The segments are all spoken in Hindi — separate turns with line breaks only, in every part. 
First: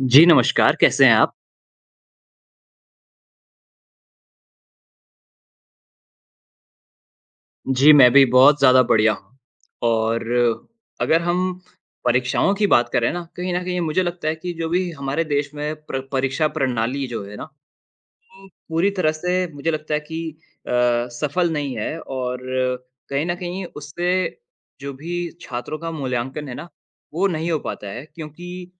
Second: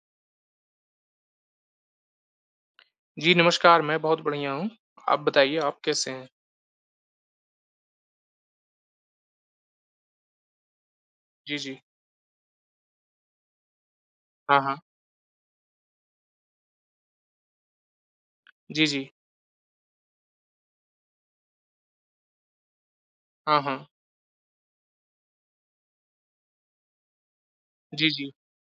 जी, नमस्कार, कैसे हैं आप?
जी, नमस्कार, मैं बहुत बढ़िया हूँ। आप बताइए आप कैसे हैं?
जी, मैं भी बहुत ज़्यादा बढ़िया हूँ और अगर
जी,
हम
जी।
परीक्षाओं की बात करें ना, कहीं न कहीं मुझे लगता है कि
हाँ,
जो
हाँ।
भी हमारे देश में प्र परीक्षा प्रणाली जो है ना,
जी,
पूरी
जी।
तरह से मुझे लगता है कि अ, सफल नहीं है और कहीं न
हाँ,
कहीं
हाँ।
उससे जो भी छात्रों का मूल्यांकन है ना, वो नहीं हो पाता है
जी, जी।
क्योंकि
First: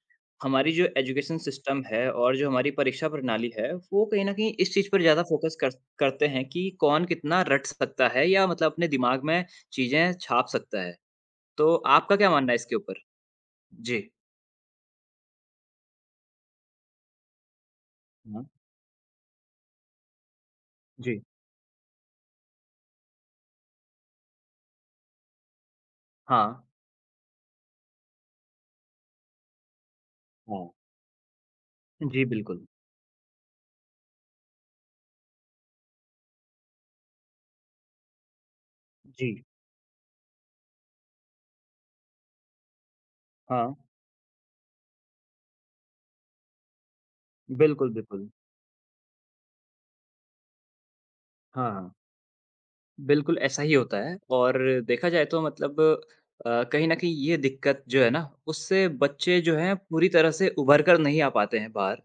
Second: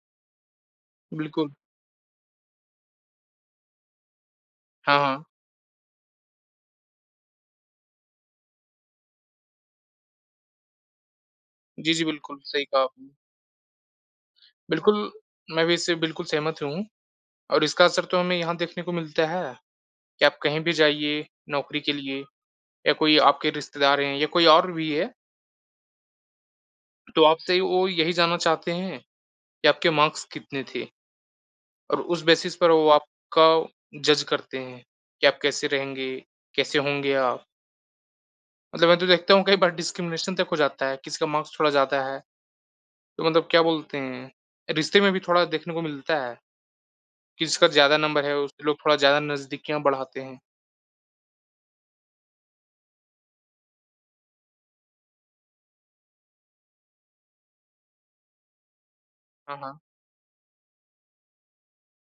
हमारी जो एजुकेशन
बिल्कुल।
सिस्टम है और जो हमारी परीक्षा प्रणाली है, वो कहीं न कहीं इस चीज़
हाँ,
पर ज़्यादा
हाँ।
फोकस कर करते हैं कि कौन कितना रट सकता है या मतलब अपने दिमाग में चीज़ें छाप सकता है। तो
जी, जी,
आपका क्या
बिल्कुल,
मानना है
सही
इसके
कहा
ऊपर?
आपने।
जी।
बिल्कुल, मैं भी इससे बिल्कुल सहमत हूँ और इसका असर तो हमें
हाँ।
यहाँ देखने को मिलता है कि आप कहीं भी
जी।
जाइए नौकरी के लिए या कोई आपके रिश्तेदार हैं या कोई और भी है,
हाँ।
तो आपसे वो यही जानना चाहते हैं कि आपके मार्क्स कितने
हाँ।
थे और उस
जी,
बेसिस
बिल्कुल।
पर वो आपका जज करते हैं कि आप कैसे रहेंगे, कैसे होंगे आप। मतलब मैं तो
जी।
देखता हूँ कई बार डिस्क्रिमिनेशन तक हो जाता है, किसी का मार्क्स थोड़ा ज़्यादा है, तो मतलब क्या
हाँ।
बोलते हैं, रिश्ते में भी थोड़ा देखने को मिलता है कि जिसका
बिल्कुल,
ज़्यादा नंबर
बिल्कुल।
है, उससे लोग थोड़ा ज़्यादा नज़दीकियाँ बढ़ाते हैं।
हाँ, हाँ। बिल्कुल, ऐसा ही होता है और देखा जाए तो मतलब कहीं न कहीं ये दिक्कत जो है ना, उससे बच्चे जो
हाँ,
हैं
हाँ।
पूरी तरह से उभर कर नहीं आ पाते हैं बाहर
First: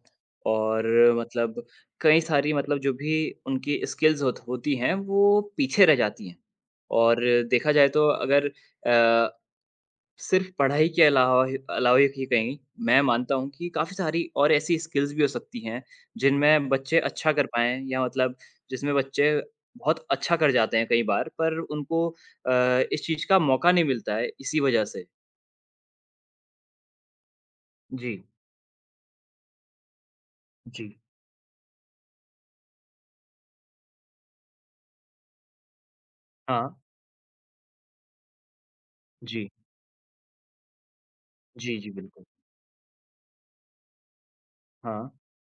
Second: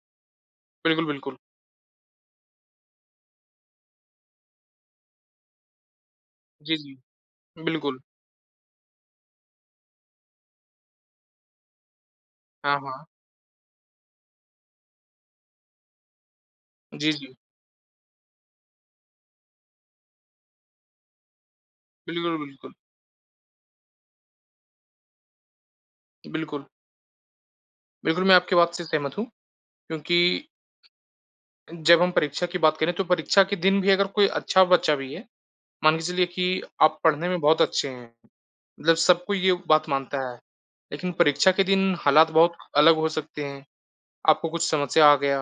और
बिल्कुल, बिल्कुल।
मतलब कई सारी मतलब जो भी उनकी स्किल्स होती हैं, वो पीछे रह जाती हैं।
जी, जी।
और देखा जाए
बिल्कुल।
तो अगर अ, सिर्फ़ पढ़ाई के अलावा ही कहीं,
हाँ,
मैं
हाँ।
मानता हूँ कि काफ़ी सारी और ऐसी स्किल्स भी हो सकती हैं, जिनमें बच्चे
जी,
अच्छा
जी।
कर पाएँ या मतलब जिसमें बच्चे बहुत अच्छा कर जाते हैं कई बार, पर उनको
बिल्कुल, बिल्कुल।
इस चीज़ का मौका नहीं मिलता है, इसी वजह से।
बिल्कुल।
जी,
बिल्कुल, मैं आपकी बात से सहमत हूँ क्योंकि
जी।
जब हम परीक्षा की बात करें तो परीक्षा के दिन भी अगर कोई अच्छा बच्चा भी है मान के चलिए कि
हाँ।
आप पढ़ने में बहुत अच्छे हैं, मतलब सब कोई
जी।
ये बात मानता है, लेकिन परीक्षा के
जी, जी,
दिन
बिल्कुल।
हालात बहुत अलग हो सकते हैं। आपको कुछ समस्या
हाँ,
आ गया,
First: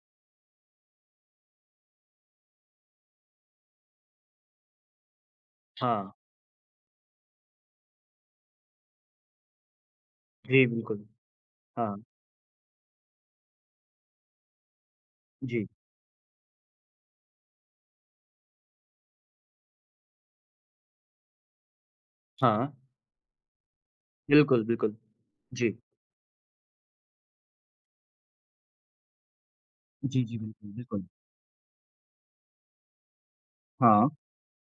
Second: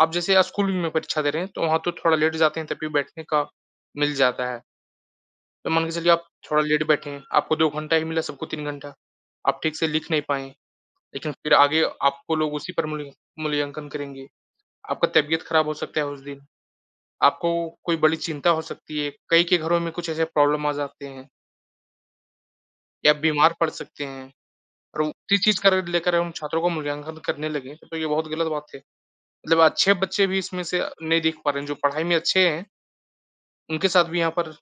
आप जैसे स्कूल में परीक्षा दे रहे हैं, तो वहाँ तो थोड़ा लेट जाते हैं, तब भी बैठने का मिल जाता है। तो मान के
हाँ।
चलिए आप थोड़ा लेट बैठे हैं, आपको 2 घंटा ही मिला, सबको 3 घंटा। आप ठीक से लिख नहीं पाए,
जी, बिल्कुल।
लेकिन फिर आगे
हाँ,
आपको लोग उसी पर मूल्यांकन करेंगे। आपका तबीयत
जी।
खराब हो सकता है उस दिन, आपको कोई बड़ी चिंता हो सकती है, कई के घरों में कुछ ऐसे प्रॉब्लम आ जाते हैं।
हाँ।
या बीमार पड़ सकते हैं
बिल्कुल, बिल्कुल।
और उसी चीज़ का
जी।
अगर लेकर हम छात्रों का मूल्यांकन करने लगे, तो ये बहुत गलत बात है। मतलब अच्छे
जी,
बच्चे भी
जी,
इसमें
बिल्कुल,
से
बिल्कुल।
नहीं दिख पा रहे हैं, जो पढ़ाई में अच्छे हैं, उनके साथ
हाँ।
भी यहाँ पर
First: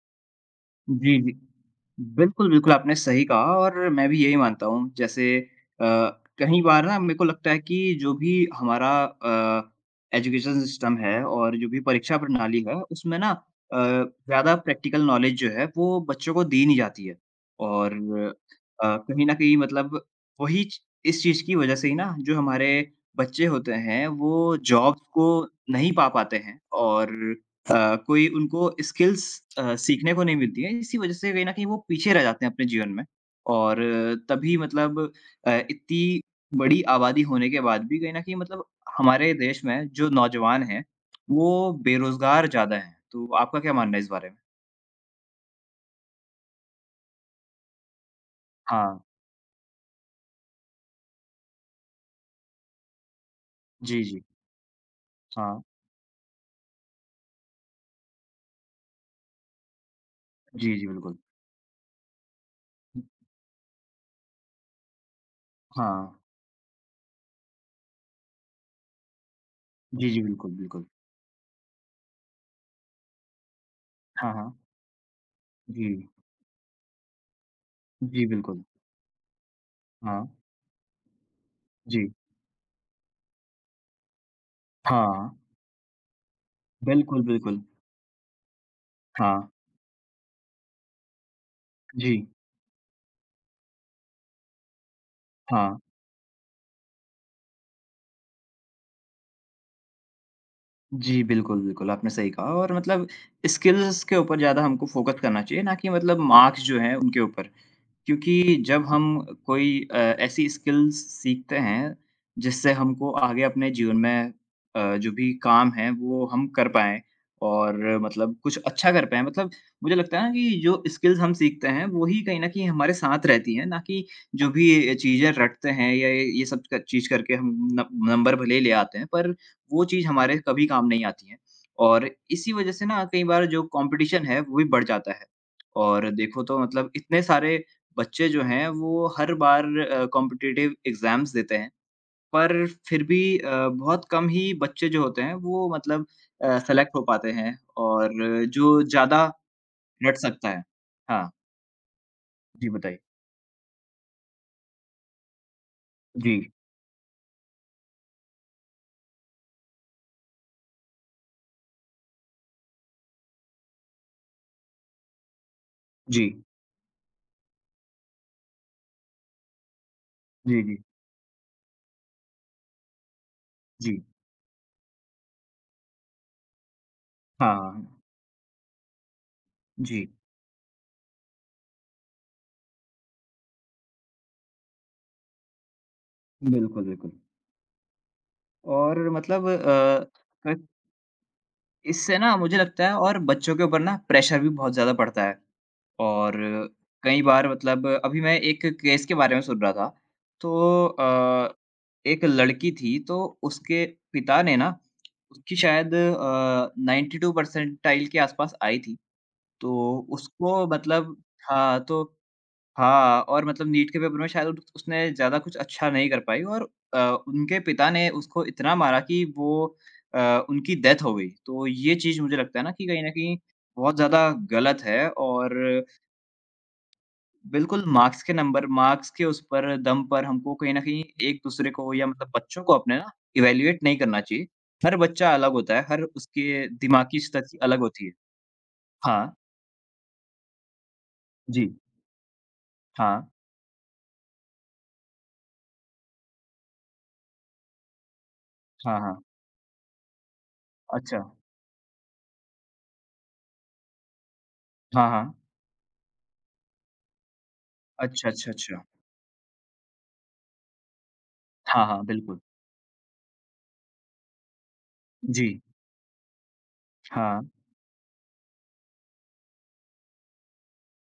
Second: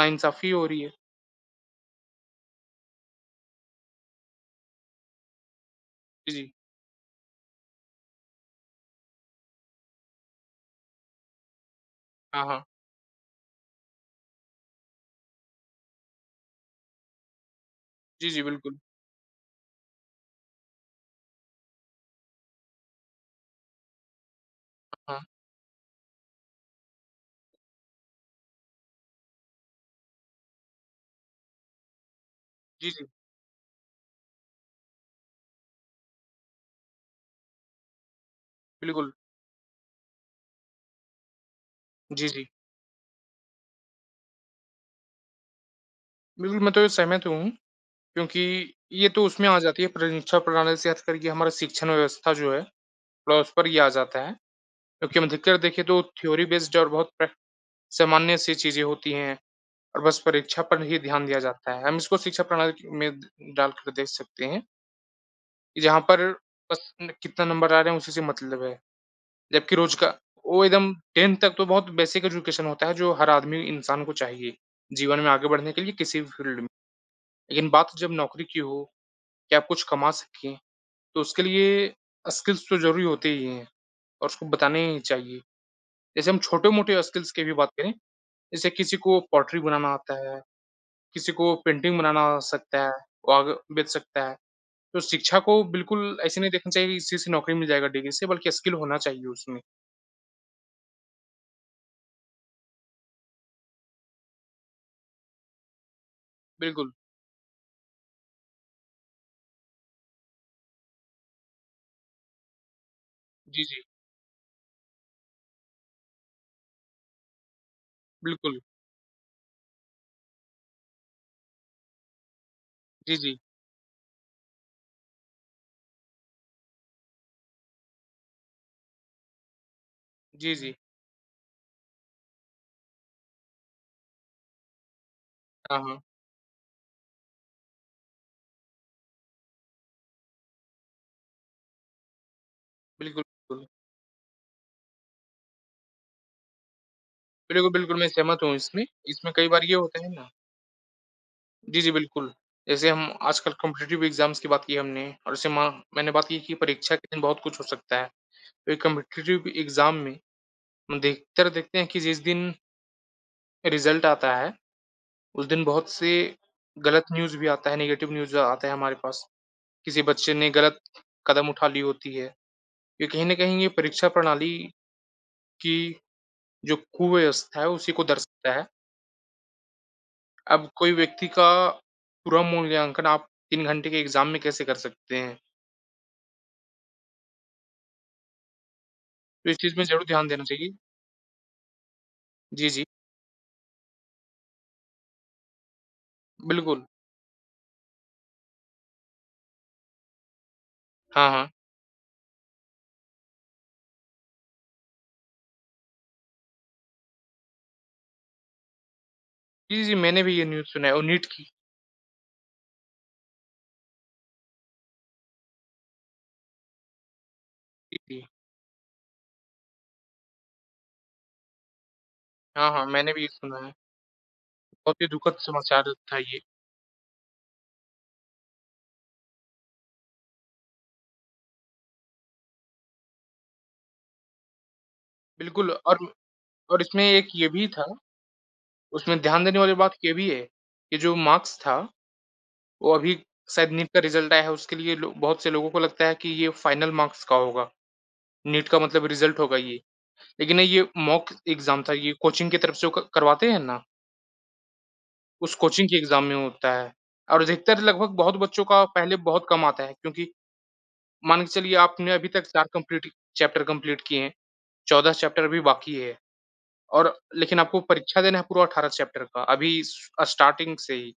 नाइंसाफ़ी हो रही है।
जी, जी। बिल्कुल, बिल्कुल, आपने सही कहा और मैं भी यही मानता हूँ। जैसे अ,
जी, जी।
कई बार ना मेरे को लगता है कि जो भी हमारा एजुकेशन सिस्टम है और जो भी परीक्षा
हाँ,
प्रणाली
हाँ।
है, उसमें ना ज़्यादा प्रैक्टिकल नॉलेज जो है, वो बच्चों को दी नहीं जाती है। और
जी, जी, बिल्कुल।
कहीं न कहीं मतलब वही च इस चीज़ की वज़ह से ही ना, जो हमारे बच्चे होते हैं, वो जॉब्स
हाँ।
को नहीं पा पाते हैं और अ, कोई उनको स्किल्स सीखने को नहीं मिलती हैं, इसी वजह से कहीं न कहीं वो पीछे रह जाते हैं अपने जीवन
जी,
में।
जी,
और तभी मतलब इतनी बड़ी आबादी होने के बाद भी कहीं न कहीं मतलब
बिल्कुल।
हमारे देश में जो नौजवान हैं, वो
जी, जी।
बेरोज़गार ज़्यादा हैं। तो आपका क्या मानना है इस बारे में?
बिल्कुल, मैं तो ये सहमत हूँ क्योंकि
हाँ।
ये तो उसमें आ जाती है परीक्षा प्रणाली से हट करके हमारा शिक्षण व्यवस्था जो है, थोड़ा उस पर ये आ
जी,
जाता
जी।
है। क्योंकि हम अधिकतर
हाँ।
देखें तो थ्योरी बेस्ड और बहुत प्र सामान्य-सी चीज़ें होती हैं। और बस परीक्षा
जी,
पर
जी,
ही
बिल्कुल।
ध्यान दिया जाता है। हम इसको शिक्षा प्रणाली में डालकर देख सकते हैं कि जहाँ
हाँ।
पर बस न कितना नंबर आ रहे हैं उसी से मतलब है। जबकि रोज़ का
जी, जी, बिल्कुल,
वो
बिल्कुल।
एकदम 10th तक तो बहुत बेसिक एजुकेशन होता है जो हर आदमी इंसान को
हाँ, हाँ।
चाहिए, जीवन में आगे बढ़ने के
जी।
लिए किसी भी फील्ड में। लेकिन बात जब
जी,
नौकरी की
बिल्कुल।
हो कि आप कुछ कमा
हाँ।
सकें, तो उसके लिए
जी।
स्किल्स तो ज़रूरी होते ही हैं और उसको बताने ही
हाँ।
चाहिए। जैसे हम छोटे-मोटे
बिल्कुल,
स्किल्स की भी
बिल्कुल।
बात करें, जैसे किसी को
हाँ।
पॉटरी बनाना आता है किसी को पेंटिंग
जी।
बनाना आ सकता है, वो आगे बेच सकता है। तो शिक्षा को
हाँ।
बिल्कुल ऐसे नहीं देखना चाहिए कि इसी से नौकरी मिल जाएगा डिग्री से बल्कि स्किल होना चाहिए उसमें।
जी, बिल्कुल, बिल्कुल, आपने सही कहा और मतलब स्किल्स के ऊपर ज़्यादा हमको फ़ोकस करना चाहिए, ना कि मतलब मार्क्स जो
बिल्कुल।
हैं, उनके ऊपर। क्योंकि जब हम कोई ऐसी स्किल्स सीखते हैं, जिससे हमको आगे
जी,
अपने
जी।
जीवन में जो भी काम है, वो हम कर पाएँ और मतलब कुछ
बिल्कुल।
अच्छा कर पाएँ। मतलब मुझे लगता है ना कि जो स्किल्स हम सीखते हैं, वो ही कहीं न कहीं हमारे
जी,
साथ
जी।
रहती हैं, ना कि जो भी ये चीज़ें रटते हैं या ये सब क चीज़ करके हम न नंबर भले ही ले आते हैं, पर वो चीज़ हमारे
जी,
कभी
जी।
काम नहीं आती हैं। और इसी वज़ह से ना कई बार जो कॉम्पिटिशन है, वो भी बढ़ जाता है।
हाँ, हाँ।
और देखो तो मतलब इतने सारे बच्चे जो हैं वो हर बार कॉम्पिटिटिव एग्ज़ाम्स देते हैं, पर फिर भी
बिल्कुल, बिल्कुल।
बहुत कम ही बच्चे जो होते हैं वो मतलब सेलेक्ट हो पाते हैं
बिल्कुल, बिल्कुल मैं
और
सहमत हूँ
जो
इसमें।
ज़्यादा
इसमें कई बार ये होता है
रट
ना
सकता है। हाँ,
जी, जी, बिल्कुल।
जी
जैसे
बताइए।
हम आजकल कॉम्पिटिटिव एग्ज़ाम्स की बात की हमने और जैसे माँ मैंने बात की
जी,
कि परीक्षा के दिन बहुत कुछ हो सकता है। तो एक कॉम्पिटिटिव एग्ज़ाम में हम देखते देखते हैं कि जिस दिन रिज़ल्ट आता है उस दिन बहुत से
जी,
गलत न्यूज़ भी आता है, नेगेटिव न्यूज़ आता है हमारे पास। किसी बच्चे ने
जी, जी,
गलत कदम उठा ली होती है। ये कहीं न कहीं ये
जी।
परीक्षा प्रणाली की जो कुव्यवस्था है
हाँ,
उसी को दर्शाता है।
जी।
अब कोई व्यक्ति का पूरा मूल्यांकन आप 3 घंटे के एग्ज़ाम में कैसे कर सकते हैं?
बिल्कुल, बिल्कुल और मतलब
तो इस चीज़ में ज़रूर ध्यान देना
क
चाहिए।
इससे ना मुझे
जी, जी।
लगता है और बच्चों के ऊपर ना प्रेशर भी बहुत ज़्यादा पड़ता है। और
बिल्कुल।
कई बार मतलब अभी मैं एक केस के बारे में सुन रहा था, तो
हाँ, हाँ।
एक लड़की थी तो उसके पिता ने ना उसकी शायद 92 परसेंटाइल के आसपास आई थी,
जी, जी,
तो
मैंने भी ये
उसको
न्यूज़ सुना है और
मतलब
नीट की।
हाँ, तो हाँ और मतलब नीट के पेपर में शायद उट उसने ज़्यादा कुछ अच्छा नहीं कर पाई और अ, उनके पिता
जी,
ने
जी।
उसको इतना मारा कि वो अ, उनकी डेथ हो गई, तो ये चीज़ मुझे लगता है ना
हाँ, हाँ,
कि कहीं न
मैंने भी ये
कहीं
सुना है।
बहुत ज़्यादा गलत
बहुत ही
है
दुखद
और
समाचार था ये।
बिल्कुल, मार्क्स के उस पर दम पर हमको कहीं न कहीं एक-दूसरे को या मतलब बच्चों को अपने ना इवैल्यूएट नहीं करना चाहिए। हर बच्चा अलग
बिल्कुल
होता है, हर उसके
और इसमें
दिमागी
एक ये
स्थिति
भी
अलग
था
होती है।
उसमें
हाँ,
ध्यान देने वाली बात ये भी है कि जो मार्क्स
जी।
था, वो अभी
हाँ,
शायद नीट का रिज़ल्ट आया है उसके लिए लो बहुत से लोगों को लगता है कि ये फाइनल मार्क्स का होगा, नीट का
हाँ,
मतलब
हाँ।
रिज़ल्ट होगा ये। लेकिन नहीं ये
अच्छा।
मॉक एग्ज़ाम था, ये कोचिंग की तरफ से क करवाते हैं ना,
हाँ, हाँ।
उस कोचिंग के एग्ज़ाम में होता है। और अधिकतर लगभग
अच्छा,
बहुत
अच्छा,
बच्चों
अच्छा।
का पहले बहुत कम आता है क्योंकि मान के चलिए
हाँ, हाँ,
आपने अभी
बिल्कुल।
तक 4 कंप्लीट चैप्टर कंप्लीट किए हैं, 14 चैप्टर
जी।
अभी बाकी है और
हाँ।
लेकिन आपको परीक्षा देना है पूरा 18 चैप्टर का, अभी स स्टार्टिंग से ही।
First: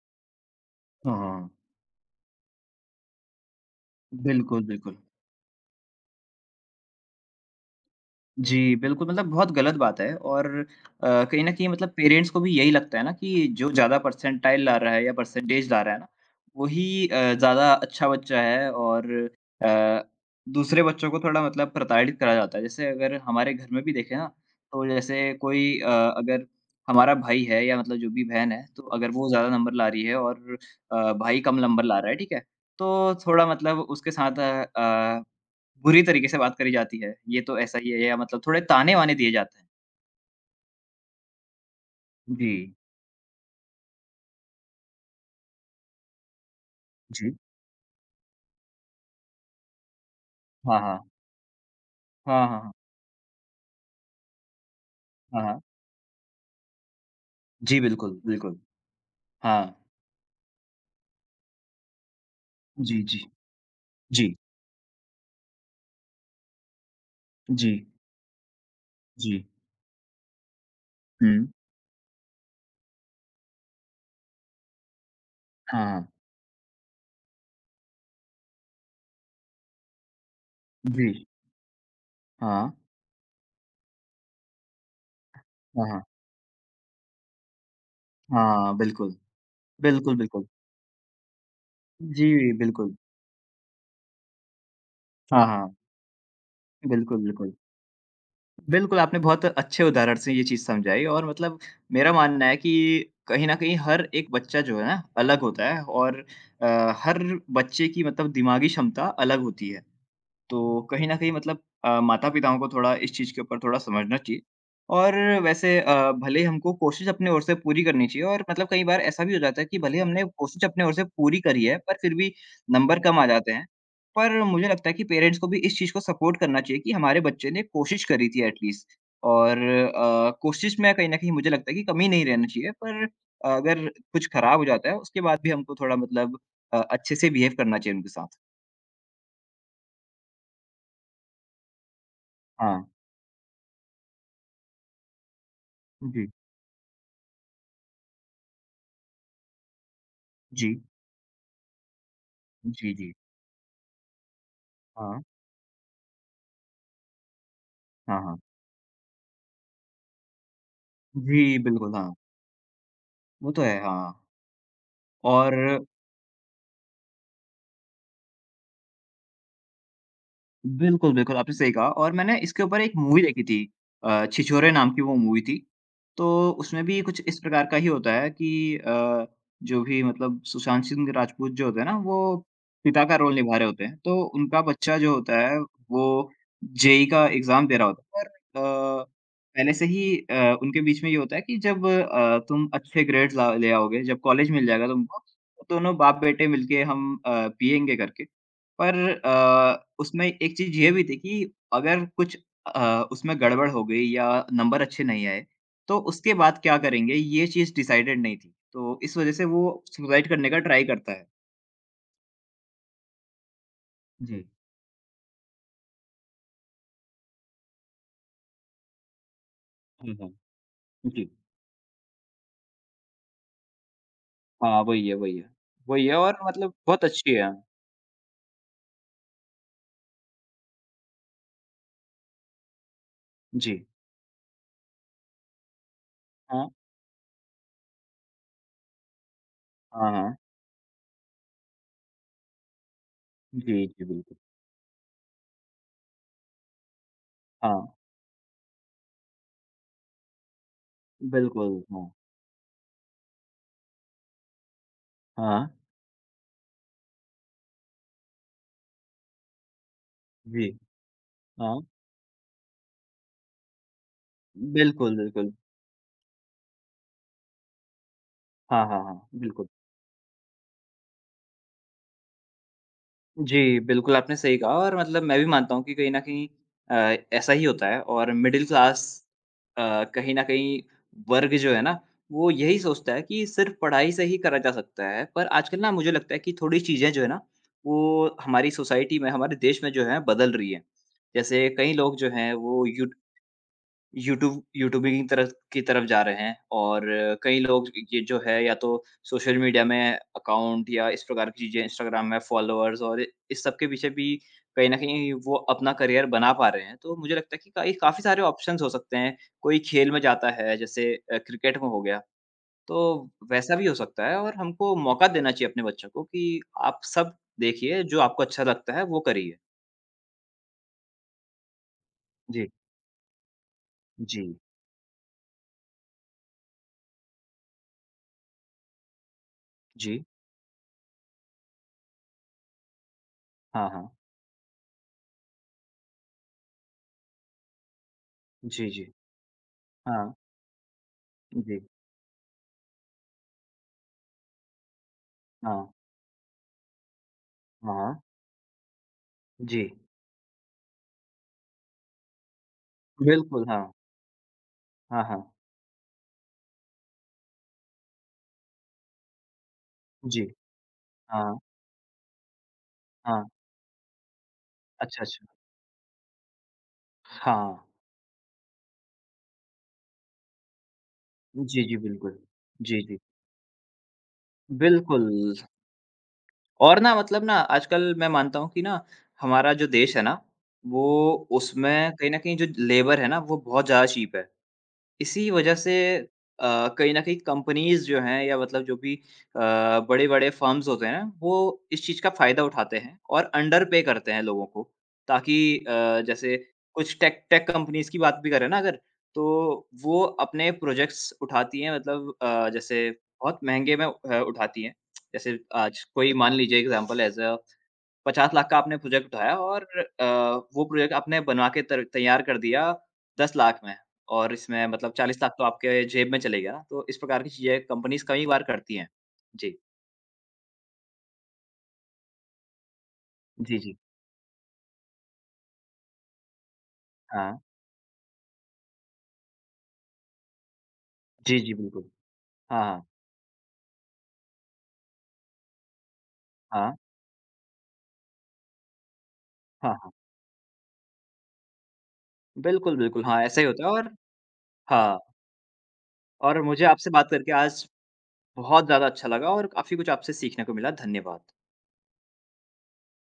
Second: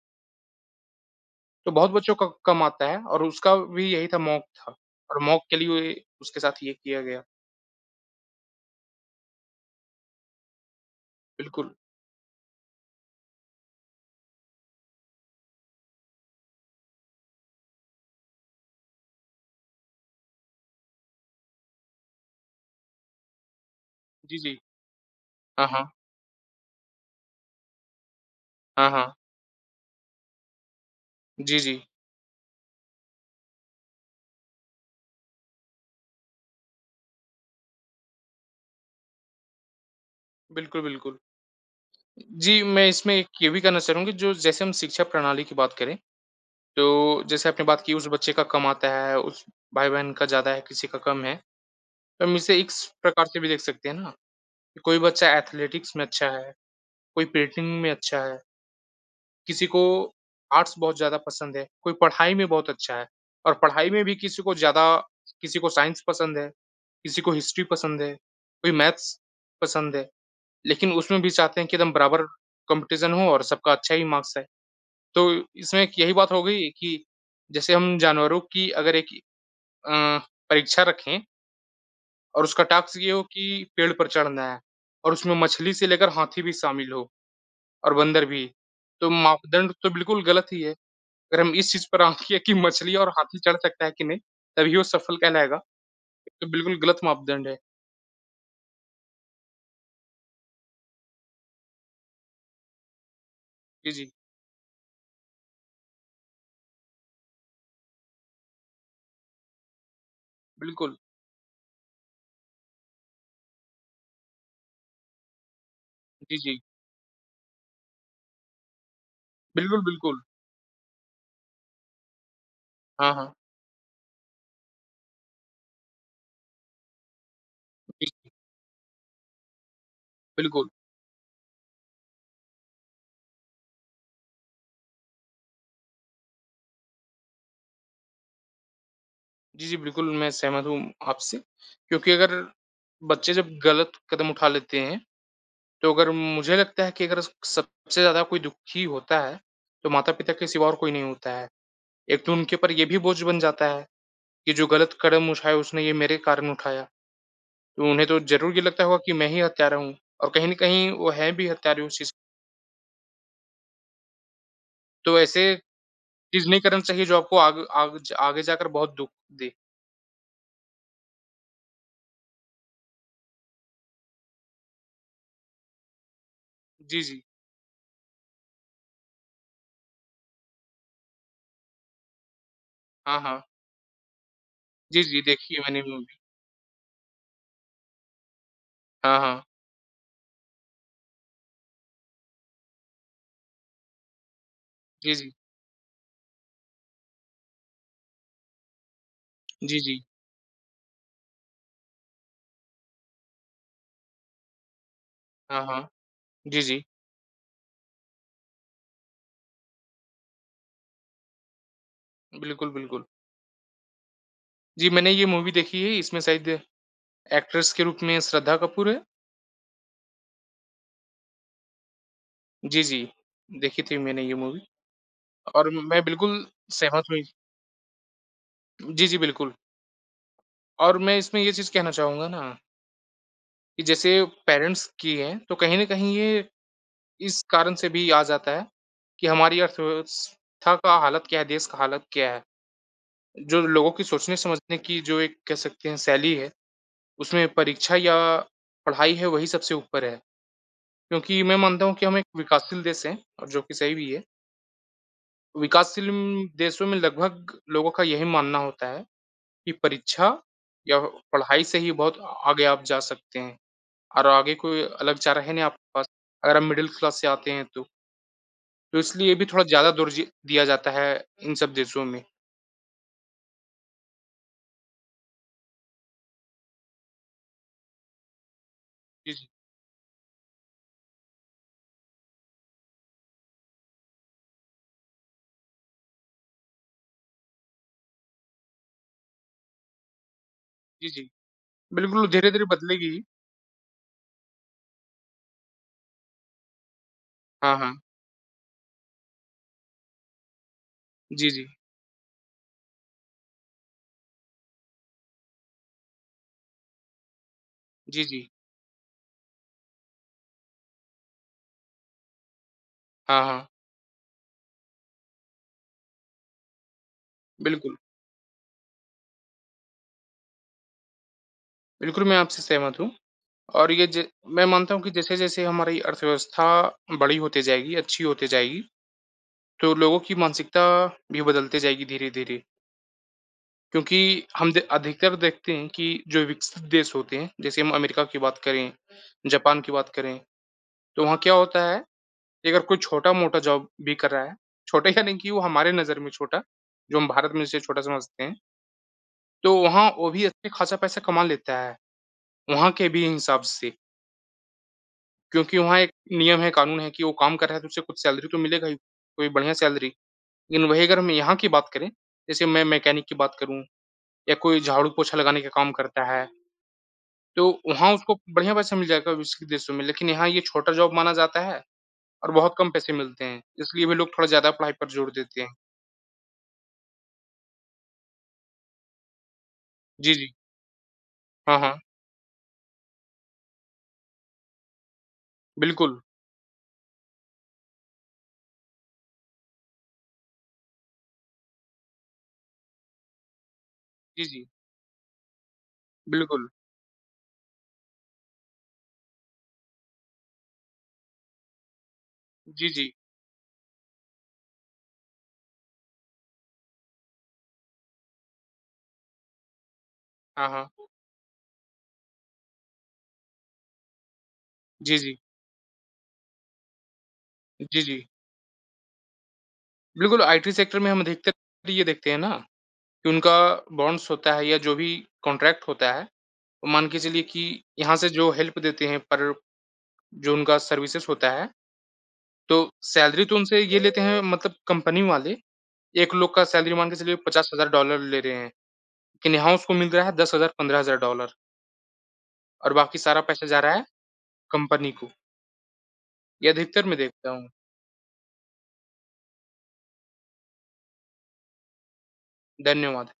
हाँ, हाँ।
तो बहुत बच्चों का कम आता है और उसका भी यही था मॉक
बिल्कुल,
था
बिल्कुल।
और मॉक के लिए उसके साथ ये किया गया।
जी, बिल्कुल मतलब बहुत गलत बात है और कहीं न कहीं
बिल्कुल।
मतलब पेरेंट्स को भी यही लगता है ना कि जो ज़्यादा परसेंटाइल ला रहा है या परसेंटेज ला रहा है ना, वही ज़्यादा अच्छा बच्चा है और अ, दूसरे बच्चों को थोड़ा मतलब प्रताड़ित करा जाता है। जैसे अगर हमारे घर में भी देखें ना,
जी, जी।
तो जैसे
हाँ,
कोई
हाँ।
अगर हमारा भाई है या मतलब जो भी बहन है, तो
हाँ,
अगर
हाँ।
वो ज़्यादा नंबर ला रही है और भाई कम
जी, जी।
नंबर ला रहा है, ठीक है? तो थोड़ा मतलब उसके साथ बुरी तरीके से बात करी जाती है, ये तो ऐसा ही है या मतलब थोड़े ताने-वाने दिए जाते हैं।
बिल्कुल, बिल्कुल।
जी,
जी, मैं इसमें एक ये भी कहना चाहूँगा जो जैसे हम शिक्षा प्रणाली की बात करें, तो
जी।
जैसे आपने बात की उस बच्चे का कम आता है, उस भाई-बहन का ज़्यादा है,
हाँ,
किसी का
हाँ।
कम है। तो हम
हाँ,
इसे
हाँ, हाँ।
इस प्रकार से भी देख सकते हैं ना, कि कोई बच्चा
हाँ, हाँ।
एथलेटिक्स में अच्छा है, कोई
जी,
पेंटिंग में
बिल्कुल,
अच्छा है।
बिल्कुल। हाँ।
किसी को आर्ट्स बहुत ज़्यादा पसंद है, कोई पढ़ाई में बहुत
जी,
अच्छा है
जी।
और पढ़ाई में भी
जी,
किसी को ज़्यादा किसी को साइंस पसंद है, किसी को हिस्ट्री
जी,
पसंद है, कोई मैथ्स
जी।
पसंद है। लेकिन उसमें भी
हुँ।
चाहते हैं कि एकदम बराबर कॉम्पिटिशन हो और सबका अच्छा ही मार्क्स आए। तो इसमें
हाँ,
एक
हाँ।
यही बात हो गई कि जैसे हम जानवरों की अगर एक अ, परीक्षा
जी।
रखें और उसका
हाँ,
टास्क ये हो कि पेड़ पर चढ़ना है और उसमें मछली से
हाँ, हाँ।
लेकर हाथी भी शामिल हो और बंदर भी।
हाँ,
तो
बिल्कुल।
मापदंड तो
बिल्कुल,
बिल्कुल
बिल्कुल।
गलत ही है। अगर हम इस चीज़ पर आँख किए
जी,
कि
बिल्कुल।
मछली और हाथी चढ़ सकता है कि नहीं, तभी वो सफल
हाँ,
कहलाएगा।
हाँ।
ये तो बिल्कुल गलत
बिल्कुल,
मापदंड
बिल्कुल।
है।
बिल्कुल, आपने बहुत अच्छे उदाहरण से ये चीज़ समझाई और मतलब मेरा मानना है कि कहीं न कहीं
जी,
हर
जी,
एक बच्चा जो है ना अलग होता है और हर बच्चे की मतलब दिमागी क्षमता अलग होती है। तो
बिल्कुल।
कहीं न कहीं मतलब माता-पिताओं को थोड़ा इस चीज़ के ऊपर थोड़ा समझना चाहिए और वैसे
जी,
भले ही
जी।
हमको कोशिश अपनी ओर से पूरी करनी चाहिए और मतलब कई बार ऐसा भी हो जाता है कि
बिल्कुल,
भले ही
बिल्कुल।
हमने कोशिश अपनी ओर से पूरी करी है, पर फिर भी नंबर
हाँ,
कम आ
हाँ।
जाते हैं। पर मुझे लगता है कि पेरेंट्स को भी इस चीज़ को सपोर्ट करना चाहिए कि हमारे बच्चे ने कोशिश
जी,
करी थी एटलीस्ट और
बिल्कुल।
कोशिश में कहीं न कहीं मुझे लगता है कि कमी नहीं रहना चाहिए, पर अगर कुछ खराब हो जाता है, उसके बाद भी हमको थोड़ा मतलब अच्छे से बिहेव करना चाहिए उनके साथ।
जी, जी, बिल्कुल मैं सहमत हूँ आपसे क्योंकि अगर
हाँ,
बच्चे जब गलत कदम उठा लेते हैं, तो अगर
जी,
मुझे लगता है कि अगर सबसे ज़्यादा कोई दुखी होता है, तो माता-पिता के सिवा और
जी।
कोई नहीं होता है। एक तो उनके ऊपर ये
जी,
भी
जी।
बोझ बन जाता है कि जो गलत
हाँ,
कदम उठाया उसने ये मेरे कारण उठाया। तो उन्हें तो
हाँ, हाँ।
ज़रूर ये लगता होगा कि मैं ही हत्यारा हूँ और कहीं न कहीं वो हैं
जी,
भी हत्यारे
बिल्कुल,
उस चीज़
हाँ। वो तो है, हाँ।
तो
और
ऐसे चीज़ नहीं करना चाहिए जो आपको आग आग ज आगे जाकर बहुत दुःख दे।
बिल्कुल, बिल्कुल, आपने सही कहा और मैंने इसके ऊपर एक मूवी देखी थी छिछोरे नाम की वो मूवी थी। तो उसमें भी
जी,
कुछ
जी।
इस प्रकार का ही होता है कि जो भी मतलब सुशांत सिंह राजपूत जो होते हैं ना, वो पिता का
हाँ,
रोल
हाँ।
निभा रहे होते हैं। तो उनका बच्चा
जी,
जो
जी,
होता
देखी
है,
है मैंने
वो
मूवी।
जेईई का एग्ज़ाम दे रहा होता है और
हाँ, हाँ।
पहले से ही उनके बीच में ये होता है कि जब तुम अच्छे ग्रेड्स ला ले आओगे, जब कॉलेज मिल जाएगा
जी,
तुमको,
जी।
तो दोनों बाप-बेटे मिलके हम पिएँगे करके। पर
जी, जी।
उसमें एक चीज़ ये भी थी कि अगर कुछ अ, उसमें गड़बड़ हो गई या नंबर अच्छे नहीं आए,
हाँ, हाँ।
तो उसके बाद
जी,
क्या
जी।
करेंगे, ये चीज़ डिसाइडेड नहीं थी। तो इस वज़ह से वो सुसाइड करने का ट्राई करता है।
बिल्कुल, बिल्कुल।
जी।
जी, मैंने ये मूवी देखी है, इसमें शायद एक्ट्रेस के रूप में श्रद्धा कपूर है।
हुँ, हुँ। जी।
जी, जी। देखी थी मैंने ये मूवी
हाँ, वही है, वही है।
और मैं
वही है और
बिल्कुल
मतलब बहुत
सहमत हुई
अच्छी है।
जी, जी, बिल्कुल और मैं इसमें ये चीज़ कहना चाहूँगा ना
जी।
कि जैसे पेरेंट्स की है, तो कहीं न कहीं ये
हाँ।
इस कारण से भी आ जाता है कि हमारी
हाँ, हाँ।
अर्थव्यवस्था का हालत क्या है, देश का हालत क्या है। जो
जी,
लोगों
जी,
की
बिल्कुल।
सोचने-समझने की जो एक कह सकते हैं शैली है, उसमें
हाँ,
परीक्षा या पढ़ाई है वही सबसे ऊपर है। क्योंकि मैं
बिल्कुल।
मानता हूँ कि
हाँ।
हम एक विकासशील देश हैं और जो कि सही भी है।
हाँ।
विकासशील देशों में लगभग लोगों का यही मानना होता है कि परीक्षा
जी।
या पढ़ाई से
हाँ।
ही बहुत आगे आप जा सकते हैं और आगे कोई
बिल्कुल,
अलग चारा
बिल्कुल।
है नहीं आपके पास, अगर आप मिडल क्लास से आते हैं तो।
हाँ,
तो
हाँ, हाँ।
इसलिए भी थोड़ा
बिल्कुल।
ज़्यादा दर्जे दिया जाता है इन सब देशों में।
जी, बिल्कुल आपने सही कहा और मतलब मैं भी मानता हूँ कि कहीं न कहीं ऐसा ही होता है और मिडल क्लास
जी, जी।
कहीं न कहीं वर्ग जो है ना, वो यही सोचता है कि सिर्फ़ पढ़ाई से ही करा जा सकता है। पर आजकल ना मुझे लगता है कि थोड़ी चीज़ें जो है ना, वो हमारी सोसाइटी में, हमारे देश में जो है बदल रही हैं।
जी, जी।
जैसे कई लोग
बिल्कुल,
जो हैं
धीरे-धीरे
वो यू
बदलेगी।
यूट्यूब यूट्यूबिंग की तरफ जा रहे हैं और कई
हाँ,
लोग
हाँ।
ये जो है या तो सोशल मीडिया में अकाउंट या इस प्रकार
जी,
की
जी।
चीज़ें इंस्टाग्राम में फॉलोअर्स और इस सब के पीछे भी कहीं न कहीं वो अपना करियर बना पा रहे हैं। तो मुझे लगता है कि काई काफ़ी
जी,
सारे
जी।
ऑप्शंस हो सकते हैं। कोई खेल में जाता है जैसे क्रिकेट में हो गया, तो
हाँ, हाँ।
वैसा भी हो सकता है और हमको मौका देना चाहिए अपने बच्चों को कि आप सब
बिल्कुल,
देखिए जो आपको अच्छा लगता है वो करिए।
बिल्कुल मैं आपसे
जी,
सहमत हूँ और ये ज
जी,
मैं मानता हूँ कि जैसे-जैसे हमारी अर्थव्यवस्था बड़ी होती जाएगी, अच्छी होती जाएगी, तो लोगों
जी।
की मानसिकता भी बदलती जाएगी धीरे-धीरे।
हाँ, हाँ।
क्योंकि हम द अधिकतर देखते हैं कि जो विकसित देश होते हैं, जैसे हम अमेरिका की बात
जी,
करें,
जी।
जापान की बात
हाँ,
करें, तो वहाँ क्या
जी,
होता है कि अगर कोई छोटा-मोटा जॉब भी कर रहा है, छोटा या नहीं कि वो
हाँ।
हमारे नज़र में छोटा, जो हम भारत में जिसे
हाँ,
छोटा
हाँ।
समझते हैं, तो
जी,
वहाँ वो भी अच्छा-खासा पैसा कमा लेता है, वहाँ के भी हिसाब
बिल्कुल, हाँ।
से।
हाँ, हाँ।
क्योंकि वहाँ एक नियम है, कानून है कि वो काम कर रहा है तो उसे कुछ सैलरी तो मिलेगा ही, कोई बढ़िया सैलरी।
जी,
लेकिन वहीं अगर हम यहाँ
हाँ,
की बात करें, जैसे मैं मैकेनिक की
हाँ।
बात करूँ या कोई
अच्छा,
झाड़ू-पोछा
अच्छा।
लगाने का काम करता है, तो
हाँ।
वहाँ उसको बढ़िया पैसा मिल जाएगा विकसित देशों में, लेकिन यहाँ ये छोटा जॉब माना जाता
जी,
है
जी, बिल्कुल।
और बहुत कम
जी,
पैसे
जी।
मिलते हैं। इसलिए भी लोग थोड़ा ज़्यादा पढ़ाई पर
बिल्कुल
जोर देते हैं।
और ना मतलब ना आजकल मैं मानता हूँ कि ना हमारा जो देश है ना,
जी, जी।
वो
हाँ, हाँ।
उसमें कहीं न कहीं जो लेबर है ना, वो बहुत ज़्यादा चीप है। इसी वजह से
बिल्कुल।
कहीं न कहीं कंपनीज़ जो हैं या मतलब जो भी अ, बड़े-बड़े फर्म्स होते हैं, वो इस चीज़ का फ़ायदा उठाते हैं और अंडर पे करते हैं
जी,
लोगों
जी।
को। ताकि जैसे
बिल्कुल।
कुछ टेक टेक कंपनीज़ की बात भी करें ना अगर, तो वो अपने प्रोजेक्ट्स उठाती हैं मतलब
जी,
जैसे
जी।
बहुत महँगे में उठाती हैं। जैसे आज कोई मान लीजिए एग्ज़ाम्पल एज़ अ ₹50,00,000 का आपने प्रोजेक्ट उठाया और अ,
हाँ,
वो
हाँ।
प्रोजेक्ट आपने बनवा के तर तैयार कर दिया 10,00,000 में और इसमें मतलब
जी, जी।
40,00,000 तो आपके जेब में चले गया ना, तो इस प्रकार की चीज़ें
जी,
कंपनीज़
जी।
कई बार करती हैं। जी।
बिल्कुल, आईटी सेक्टर में हम अधिकतर ये देखते हैं ना कि उनका
जी, जी।
बॉन्ड्स होता है या जो भी कॉन्ट्रैक्ट होता है, तो मान के चलिए
हाँ।
कि यहाँ से जो हेल्प देते हैं पर जो उनका सर्विसेज़ होता
जी,
है,
जी, बिल्कुल। हाँ,
तो
हाँ।
सैलरी तो उनसे ये लेते हैं मतलब कंपनी वाले, एक लोग का
हाँ,
सैलरी मान के चलिए $50,000 ले रहे हैं, लेकिन यहाँ उसको
हाँ,
मिल
हाँ।
रहा है $10,000 $15,000 और
बिल्कुल,
बाकी
बिल्कुल।
सारा
हाँ, ऐसा ही
पैसा जा
होता है
रहा है
और
कंपनी
हाँ,
को।
और
ये
मुझे
अधिकतर
आपसे
मैं
बात
देखता
करके
हूँ।
आज बहुत ज़्यादा अच्छा लगा और काफ़ी कुछ आपसे सीखने को मिला। धन्यवाद।
धन्यवाद।